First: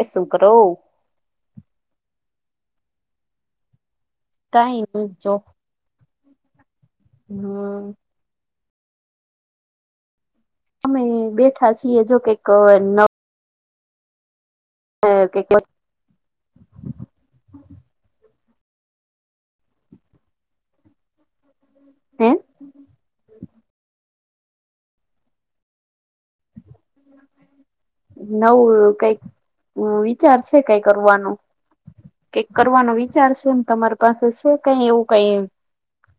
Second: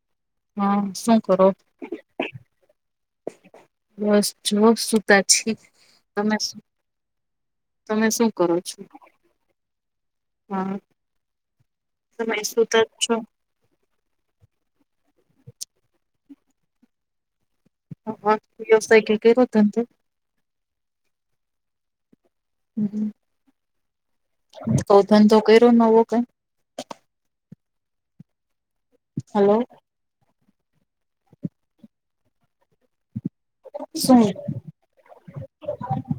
એસું. હા શું કરો? બસ. જોબ કઈ શું નહી તા છે આમાં હા. તમે શું કરો છો? હા અમે અહીયે બેઠા છીએ, જો કે તમે કંઇ સુતા ન જ છો હ. કેટલો હ વ્યવસાય કે કંઇ કર્યુંતું. [inaudible] હું. હ તો ધંધો કર્યો નવો કંઇ. નવ કઈક હલો મુવી વિચાર છે કઈ કરવાનો. કે કરવાનો વિચાર છે એમ તમારી શું પાસે છે. કઈ એવું કઈ,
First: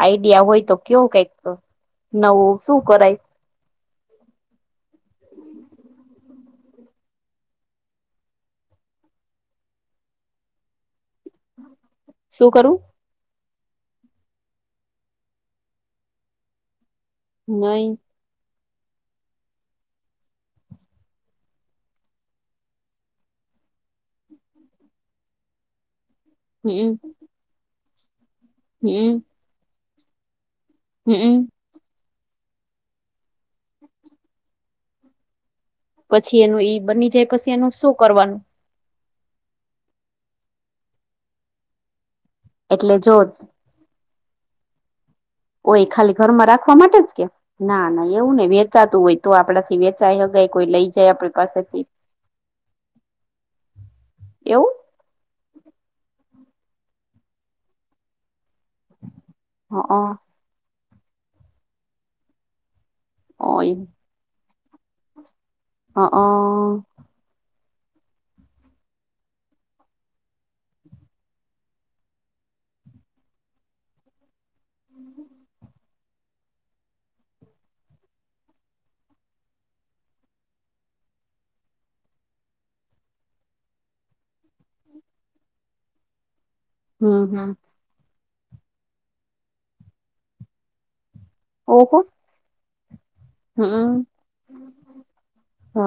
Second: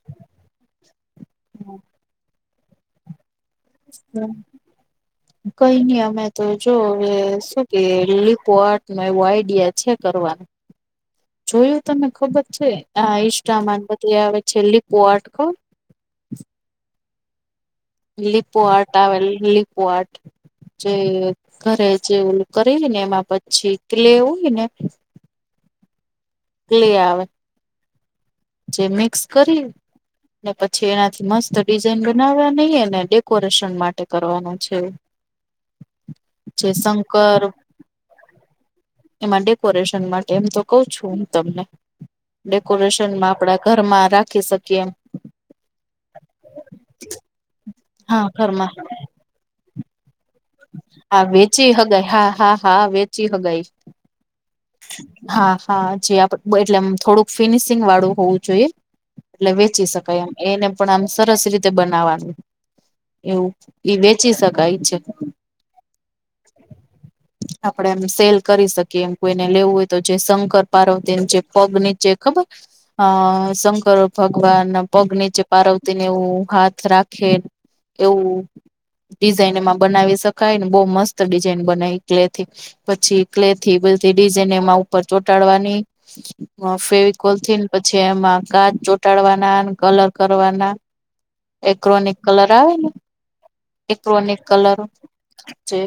આઈડિયા હોય તો કેવો કંઈક તો. નવુ શું કરાય? હમ. - [unintelligible] કઈ ની, અમે તો જો અવે, શું કેય? રીઈપોઆર્ટ નવો આઈડિયા છે કરવાનું. [unintelligible] જોયું તમને ખબર શું છે? કરવું આ ઈષ્ટમાં ને બધી આવે છે લિપો આર્ટ ખબર. નહી. લીપો આર્ટ આવે, લીપો આર્ટ. જેય ઘરે જે ઓલું કરેલીને એમાં પછી કલે હોય ને. ક્લે હમ આવે. જે હમ મિક્સ કરી, ને પછી એનાથી હમ મસ્ત ડિઝાઇન બનાવવાની એને ડેકોરેશન માટે કરવાનું છે. પછી એનું જે ઈ બની જાય શંકર પછી એનું શું કરવાનું? એમાં ડેકોરેશન માટે એમ તો કઉ છું હું તમને, એટલે જો ડેકોરેશનમાં આપડા ઘરમાં રાખી શકીએ એમ. કોઈ ખાલી ઘરમાં રાખવા માટે જ કે? ના ના હા એવું નઈ ઘરમાં વેચાતું હોય તો આપડા થી વેચાય હકાય. આ વેચી હગાઈ હા હા હા વેચી હગાઈ. એવું? હા હા જે આપ એટલેમ થોડુંક ફિનિશિંગ વાળું હોવું જોઈએ. એટલે વેચી શકાય એમ. એને પણ આમ સરસ રીતે બનાવાનું, એવું ઈ વેચ ચી શકાય છે. હ અ આપણેે એમ સેલ કરી શકીએ એમ. કોઈને લેવું હોય તો જે શંકર પાર્વતીને જે પગ નીચે ખબર, અ શંકર ભગવાન પગ નીચે પારવતીને એવું હાથ રાખે, એવું. ડિઝાઇન એમાં બનાવી શકાય. ને બહુ મસ્ત ડિઝાઇન બનાવી ક્લેથી. પછી ક્લેથી બધી ડીઝાઈન એમાં ઉપર ચોંટાડવાની, એમાં ફેવિકોલથી. પછી એમાં કાચ ચોંટાડવાના ને કલર કરવાના, એક્રોનિક કલર આવે ને, એક્રોનિક કલર જે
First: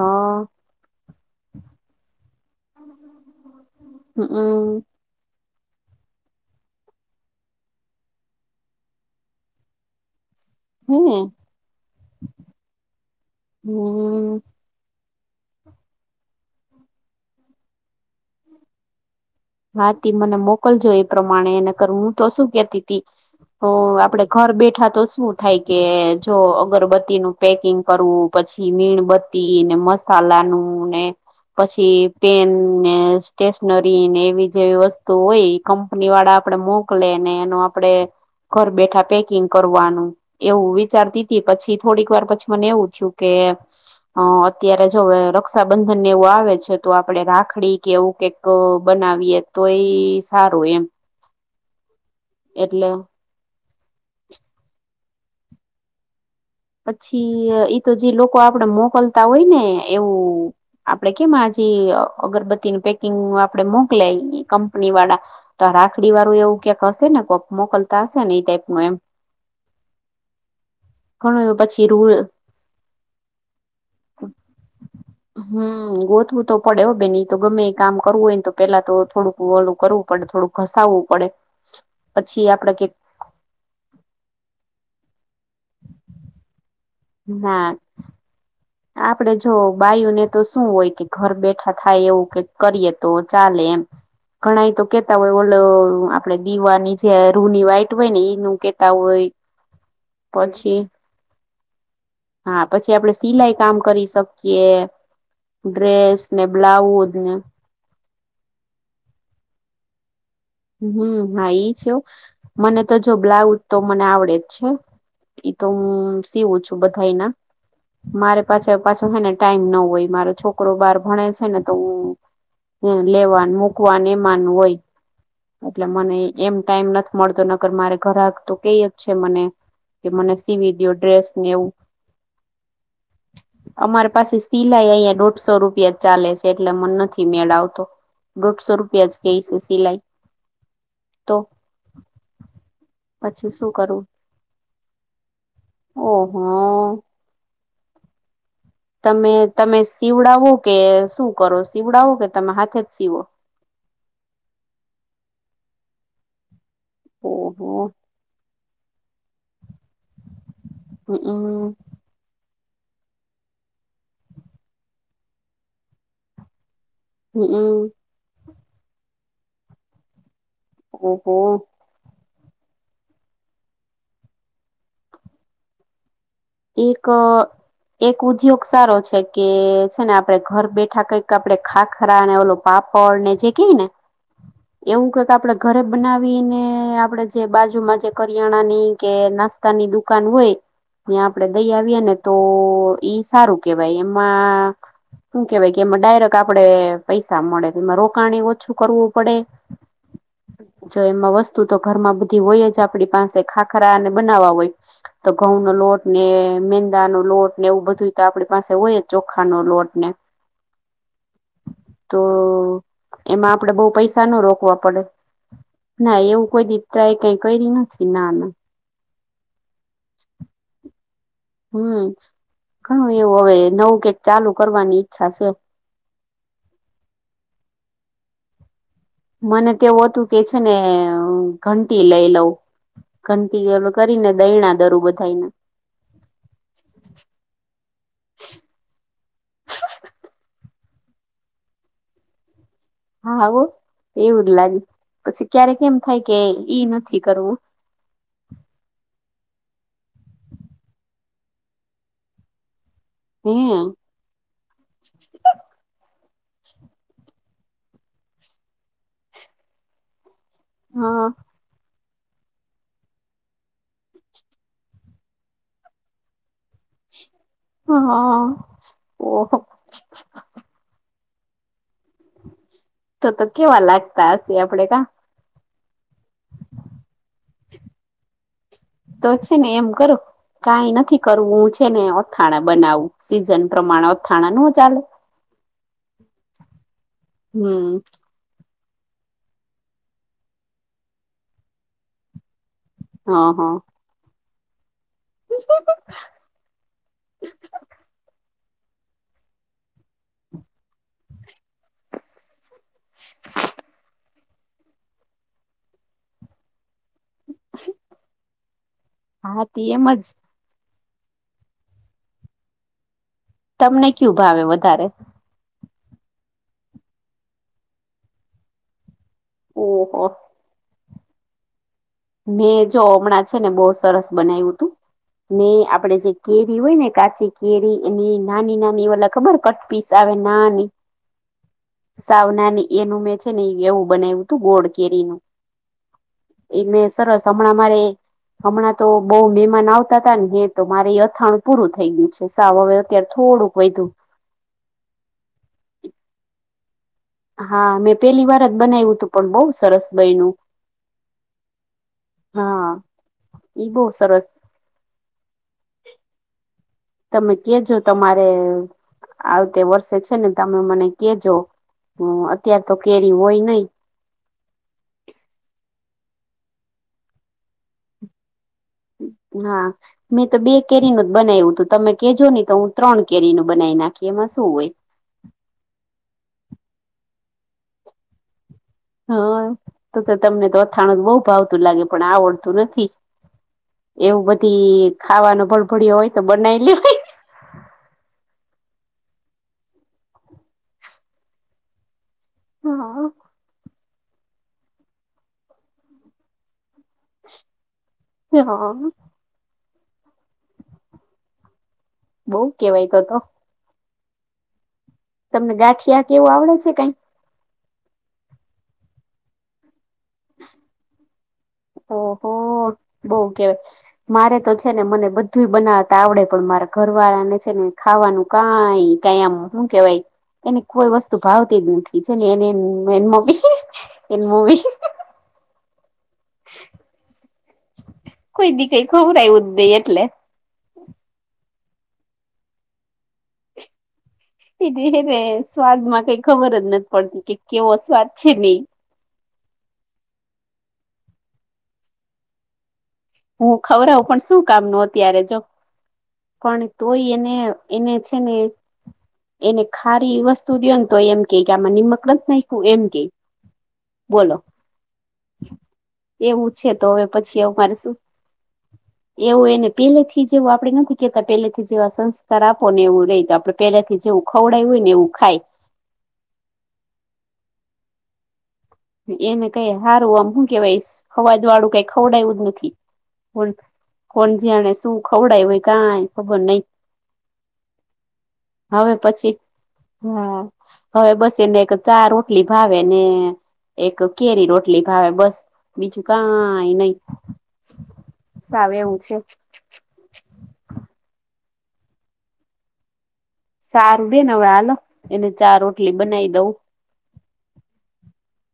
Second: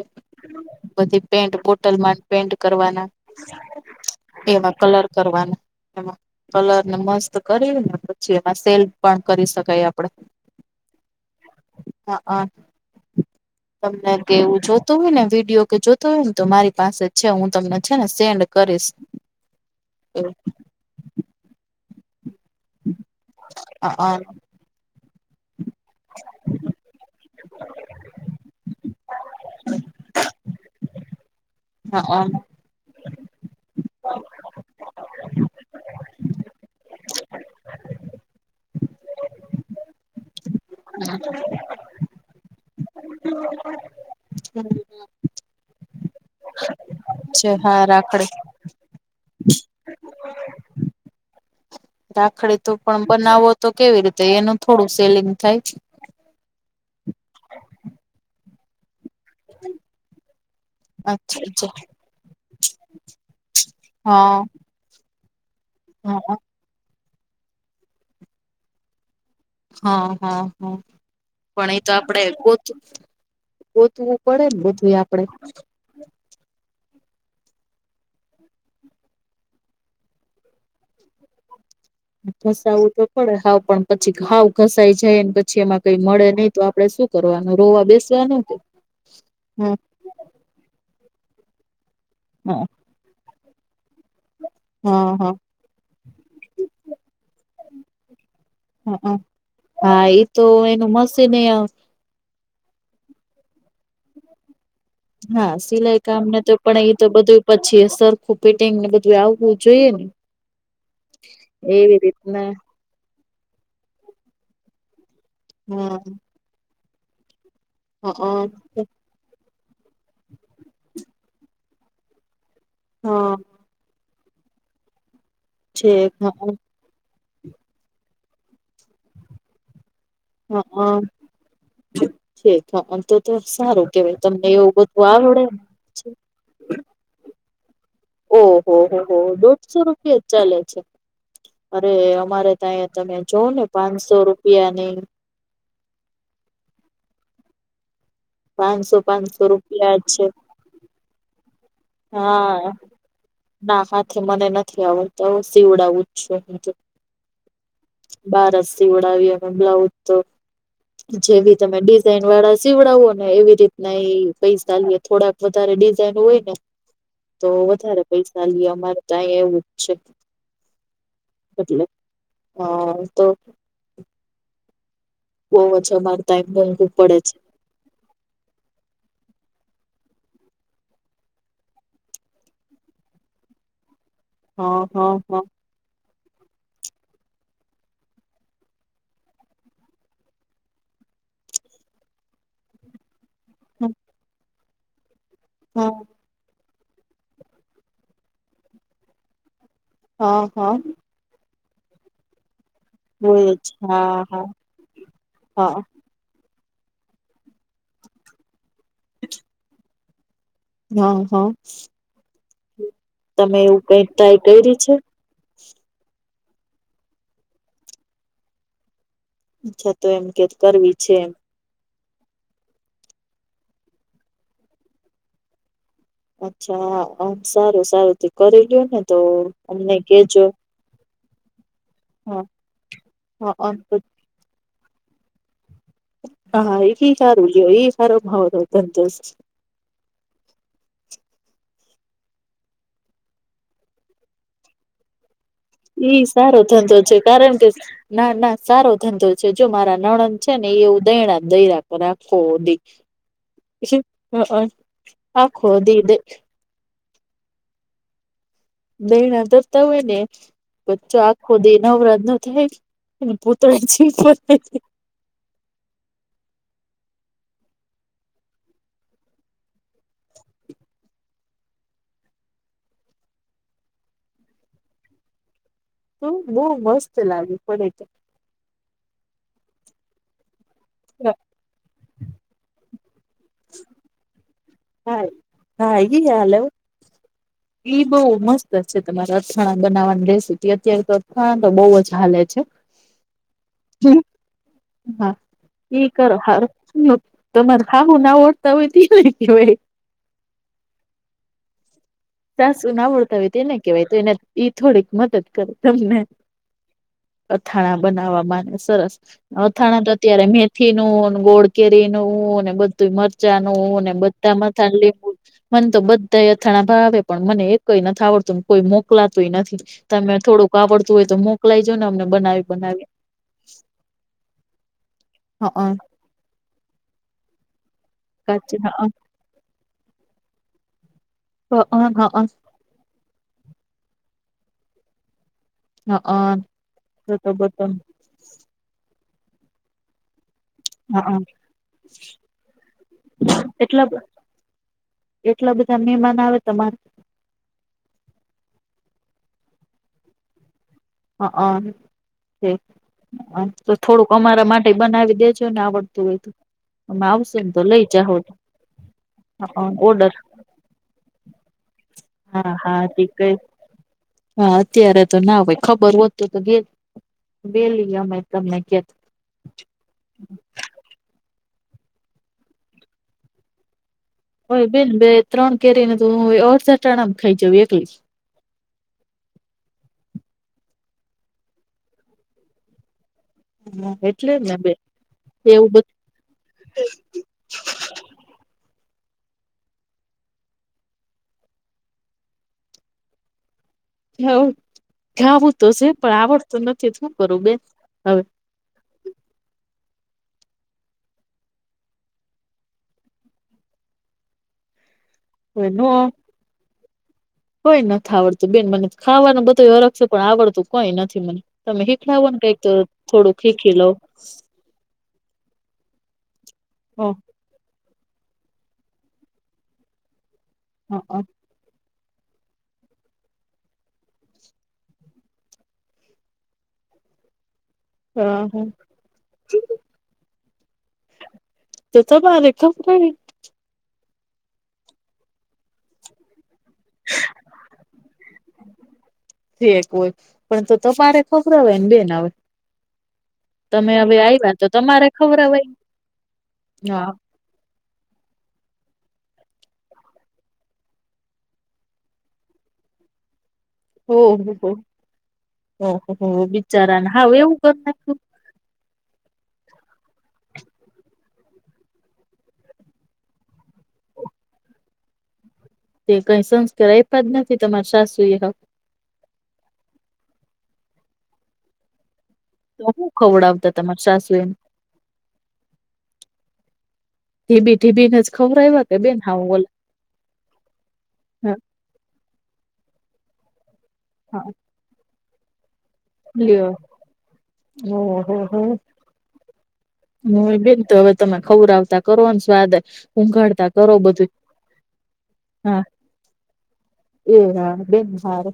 બધી પેન્ટ બોટલમાં જ પેન્ટ કરવાના. એવા કલર કરવાનું એમાં. કલર ને મસ્ત કરીને પછી એમાં સેલ પણ કરી શકાય આપડ. હે હા, તમને હમ. કેવું જો તો હોય ને વિડીયો કે જોતો હોય ને, તો મારી પાસે છે હું તમને છે ને સેન્ડ કરીશ. હાટી, મને મોકલજો એ પ્રમાણે એને કરવુ તો શું કે તી તી, તો આપડે ઘર બેઠા તો શું થાય કે, જો અગરબત્તીનું પેકિંગ કરવું પછી મીણબત્તી ને મસાલાનું ને પછી પેન ને સ્ટેશનરી ને. વિજય વસ્તુ હોય ઈ કંપની વાડા આપડે મોકલે ને એનો આપડે ઘર બેઠા પેકિંગ કરવાનું, એવું વિચારતી તી પછી થોડીક વાર પછી મને એવું છું કે, અ અત્યારે જો હવે રક્ષાબંધનને એવું આવે છે. તો આપડે છે રાખડી હા કે એવું રાખડી કઈક બનાવીએ, તો ઈ સારું એમ. રાખડી તો એટલે પણ બનાવો તો કેવી રીતે એનું થોડું સેલિંગ થાય? પછી ઈતો જે લોકો આપડે મોકલતા હોય ને એવું. આપડે કેમ આજે અચ્છા અગરબત્તી નું પેકિંગનું આપડે હા મોકલાઈવી કંપની વાળા. ત રાખડી હા હા વાળું એવું ક્યાંક હશે ને કોક મોકલતા હશે ને એ ટાઈપ નું એમ. હ હ હ. ઘણું પણ એ પછી તો રૂલ આપડે ગોત ગોતવું પડે ને બધું એ આપડે. હા ગોત તો પડે હો બેન ઈતો ગમે ઈ કામ કરવું હોય ને તો પેલા તો થોડુંક ઓલું કરવું પડે થોડુંક ઘસાવવું પડે. [inaudible] આપડે કે ઘસાવવું તો પડે હાવ પણ પછી હાવ ઘસાઈ જાય ને પછી એમાં કઈ મળે નહીિ તો આપડે શું કરવાનું ના રોવા બેસવાનું કે આપડે જો હા બાયુને તો શું હોય કે ઘર બેઠા થાય એવું કઈક હા કરીયે. તો ચાલે એમ. ઘણા એ તો હા કેતા હા હોય ઓલો આપડે દીવાની જે રૂની વાઈટ હોય ને એનું કેતા હા હા હોય. [unintelligible] હા એ તો પછી એનું હશે ને યાર. હા પછી આપડે સિલાઈ કામ કરી શકીએ. હા સિલાઈ કામ ડ્રેસ ને તો પણ એ તો બ્લાઉઝ ને બધું જે સરખું ફિટિંગને બધું આવવું જોઈએ ને. હમ હા ઈ છે હો એવી રીતના મને તો જો બ્લાઉઝ તો મને આવડે જ છે. ઈ તો હા હું સીવું છું બધાયના મારે હા પાછા પાછું હે ને ટાઈમ ન હોય મારો છોકરો બાર ભણે છે ને તો હું હા લેવા નુ મૂક. મુકવાને એમાનું હોય. એટલે છે મને હા એમ ટાઈમ નથી મળતો નકર મારે ઘરાગ તો કેય જ છે મને કે મને સીવી દયો હા ડ્રેસને એવું. છે તો તો સારું અમારે કેવાય પાસે તમને એવું સિલાઈ બધું અહિયાં આવડે દોઢસો ને રૂપિયા ચાલે છે. એટલે મન નથી મેળ આવતો. ઓહ હો દોઢસો રૂપિયા હો જ કેય છે દોઢ સો સિલાઈ રૂપિયા જ. ચાલે છે તો અરે અમારે તો આય તમે જોવ પછી ને શું કરવું પાનસો રૂપિયાની ઓહો. પાંચસો તમે પાંચસો તમે રૂપિયા જ છે સીવડાવો કે શું કરો? સીવડાવો કે તમે હા, હાથે જ સીવો ના હાથે મને નથી આવડતો હું સીવડાવું જ છું. ઓ હા. બારજ સિવડાવીએ અને બ્લાઉઝ તો જેવી હમમ તમે ડિઝાઇન વાળા સીવડાવોને એવી રીતના એ પૈસા લે થોડાક વધારે ડિઝાઇન હોય ને તો હમમ વધારે પૈસા લેય અમારે તાય એવું જ છે. ઓહો. હો તો. બોવ જમાર. એક. એક ઉદ્યોગ સારો છે કે છેને આપડે ઘર બેઠા કઈક આપડે ખાખરા ને ઓલો પાપડ ને જે કેઈ ને હા એવું હા કંઈક હા આપડે ઘરે બનાવીને આપડે જે બાજુમાં જે કરિયાણાની કે નાસ્તાની દુકાન હોય ત્યાં આપડે દઈ આવીએ ને તો ઈ સારું હા કેવાય એમાં હું કેવાય કે એમાં હા ડાયરેક્ટ આપડે પૈસા મળે એમાં રોકાણે ઓછું કરવું પડે. હા હા. તો એમાં વસ્તુ તો ઘરમાં બધી હોય જ આપ આપડી પાસે હોય જ ખાખરાને હા હા બનાવવા હોય તો ઘઉં નો હા લોટ ને મેંદાનો લોટ ને એવું બધુંય તો આપડી પાસે હોય ચોખાનો લોટ ને. હા હા. તો એમાં તમે આપડે એવું બઉ કઈ પૈસા ટ્રાય ન કરી રોકવા છે? પડે. ના એવું કોઈ દી ટ્રાય કઈ કયરી નથી ના ના અચ્છા તો એમ કે કરવી છે એમ હમ ઘણું હવે નવું કઈક ચાલુ કરવાની ઈચ્છા છે. અચ્છામ સારું સારું તે કરી લ્યો ને. તો મને અમને એવું હતું કે કેજો. છે ને ઘંટી લઈ હા લઉં, હા ઘંટી આમ તો કરીને દયણા દરું બધાઈને. હા એ સારું એ સારો ભાવ હતો. હા એવું જ લાગે, પછી ક્યારેક કેમ ઈ થાય કે સારો ઈ ધંધો છે નથી કરવું. કારણ કે ના ના સારો ધંધો છે જો મારા નણદ છે ને એવું દયણા દરા આખો દિ. હે. હકન આખો દી દૈણા દરતા હોય ને, બ્ચો હા આ [unintelligible] હા, ઓહ. તો તો કેવા લાગતા હશે આપડે કા. બહુ મસ્ત લાગ્યું છે. તો છે ને એમ કરો કઈ નથી કરવું હું છે ને અથાણું બનાવું. સિઝન પ્રમાણે અથાણા ન ચાલે? હ હા હાલે, હો હમ એઈ બો મસ્ત તમારે અથણા બનાવવાની રેસીપી અત્યારે તો અથણા તો બહુ જ હાલે છે. હ હ. [unintelligible] ત હોય હોય ભાઈ. સાસુ ના આવડતા હોય તે એને કેવાય તો એને થોડીક મદદ કરે તમને. અથાણા બનાવામાં સરસ, હા તી અથાણા એમ તો જ અત્યારે મેથી નું, ગોળ કેરી બધું. ત મરચા તમને નને કયું બધા ભાવે મથાણ વધારે લીંબુ, મને તો બધા અથાણા ભાવે. પણ મને એક નથી આવડતું કોઈ મોકલાતુંય નથી, ઓહો તમે થોડુંક આવડતું હોય તો મોકલાયજો ને અમને. બનાવી મેં જો બનાવી હમણાં છે ને બહુ સરસ બનાવ્યું હતું, હઅ મેં આપણેે જે કેરી હોય ને કાચી કેરી એની નાની કાચી હઅ નાની ઓલા ખબર પીસ આવે નાની, હઅ હઅ સાવ નાની એનું મેં છે. એવું બનાવ્યું તું ગોડ કેરીનુ. [unintelligible] સરસ હમણાં બતો મારે હમણાં તો બહુ મહેમાન આવતા હતા ને જે તો મારે હઅ અથાણું પૂરું થઈ ગયું છે, સાવ હવે અત્યારે થોડુંક એટલા વધું. એટલા બધા મહેમાન આવે તમારે? હા મેં પેલી જ બનાવ્યું પણ બહુ સરસ બનું. હકન હા ઈ તો બહુ થોડુંક સરસ અમારા માટે બનાવી દેજો ને આવડતું હોય તું. તમે કેજો તમારે આવતે હઅ વર્ષે ઓર્ડર છે તમે મને કહેજો, હા અત્યાર તો હા તે કેરી કઈ હોય નહિ. હા અત્યારે તો ના હોય. ખબર હોતું તો ગે વેલી અમે તમને કેત. હા મેં તો બે કેરીનું જ બનાવ્યું હતું તમે કેજો નહી તો હું ત્રણ કેરી નું બનાવી નાખી. એમાં શું હો હોય બેન બે ત્રણ કેરીને તો હું અડધા ટાણામા ખાઈ જઉ એકલી. હા, તો તો તમને તો અથાણું બહુ ભાવતું લાગે પણ આવડતું નથી. એકલી એવું એટલે જ ને બે બધી ખાવાનો એવું ભળભળયો હોય તો બનાવી લેવા. હા હા. ખ ખાવું તો છે પણ આવડતું નથી શું કરું બેન હવે હા બઉ કેવાય તો તો તમને હવે ન ગાંઠિયા કેવું આવડે છે કંઈક કોઈ નથી આવડતું બેન મને ખાવાનું બધો હરખ છે પણ આવડતું કોઈ નથી મને તમે હિખડવોને કઈ ઓહો બઉ થોડુંક કેવાય હીખી લઉ મારે તો છે ને મને બધું બનાવતા આવડે પણ મારા ઘરવાળા ને છેને ખાવાનું કાઈ કાઈ આમ શું કેવાય એને કોઈ વસ્તુ ભાવ [unintelligible] કોઈ દી કઈ ખવરાયું જ નહી એટલે તો તમારે ખબરાવી [unintelligible] એને સ્વાદમાં કઈ ખબર જ નથી પડતી કે કેવો સ્વાદ છે ને ઈ થી એક હોય પણ તો તમારે ખવરાવાયને બેન હવે હું તમે ખવરાવું હવે પણ શું આવ્યા તો કામનું તમારે અત્યારે જો ખવરાવાય પણ તોય હા એને એને છે ને એને ખારી વસ્તુ દયોન તો એમ કે કે આમાં નિમક નથી નાખું એમ કે ઓ બોલો હોહો ઓહ હો હો એવું છે તો હવે બિચારાને હાવ પછી એવું કર મારે શું નાખ્યું એવું એને પેલે થી જેવું આપડે નથી કેતા પેલેથી જેવા સંસ્કાર આપો ને એવું રે તો આપડે પેલાથી જેવું ખવડાયું હોય ને એવું ખાય તે કઈ સંસ્કાર આપ્યા જ નથી તમારા સાસુ એ હાવ એને કાઈ હારું આમ હું કેવાય હવાદ વાળું કઈ ખવડાયું જ નથી તો હું ખવડાવતા તમારા સાસુ કોણ-કોણ એને જાણે શું ખવડાયુ હોય કાઈ ખબર નહી ઢીબી-ઢીબીને જ ખવરાવ્યા કે હવે બેન પછી હાવ બોલ હા હવે બસ એને એક ચા રોટલી ભાવે ને એક હા કેરી રોટલી ભાવે બસ બીજું કાઇ લ્યો નઈ સાવ એવું છે. હય બેન તો હવે તમે ખવરાવતા કરો ને સ્વાદ ઊંઘાડ સારું બેન હવે હાલો એને ચા હા રોટલી બનાવી દઉં એ હા બેન સારુ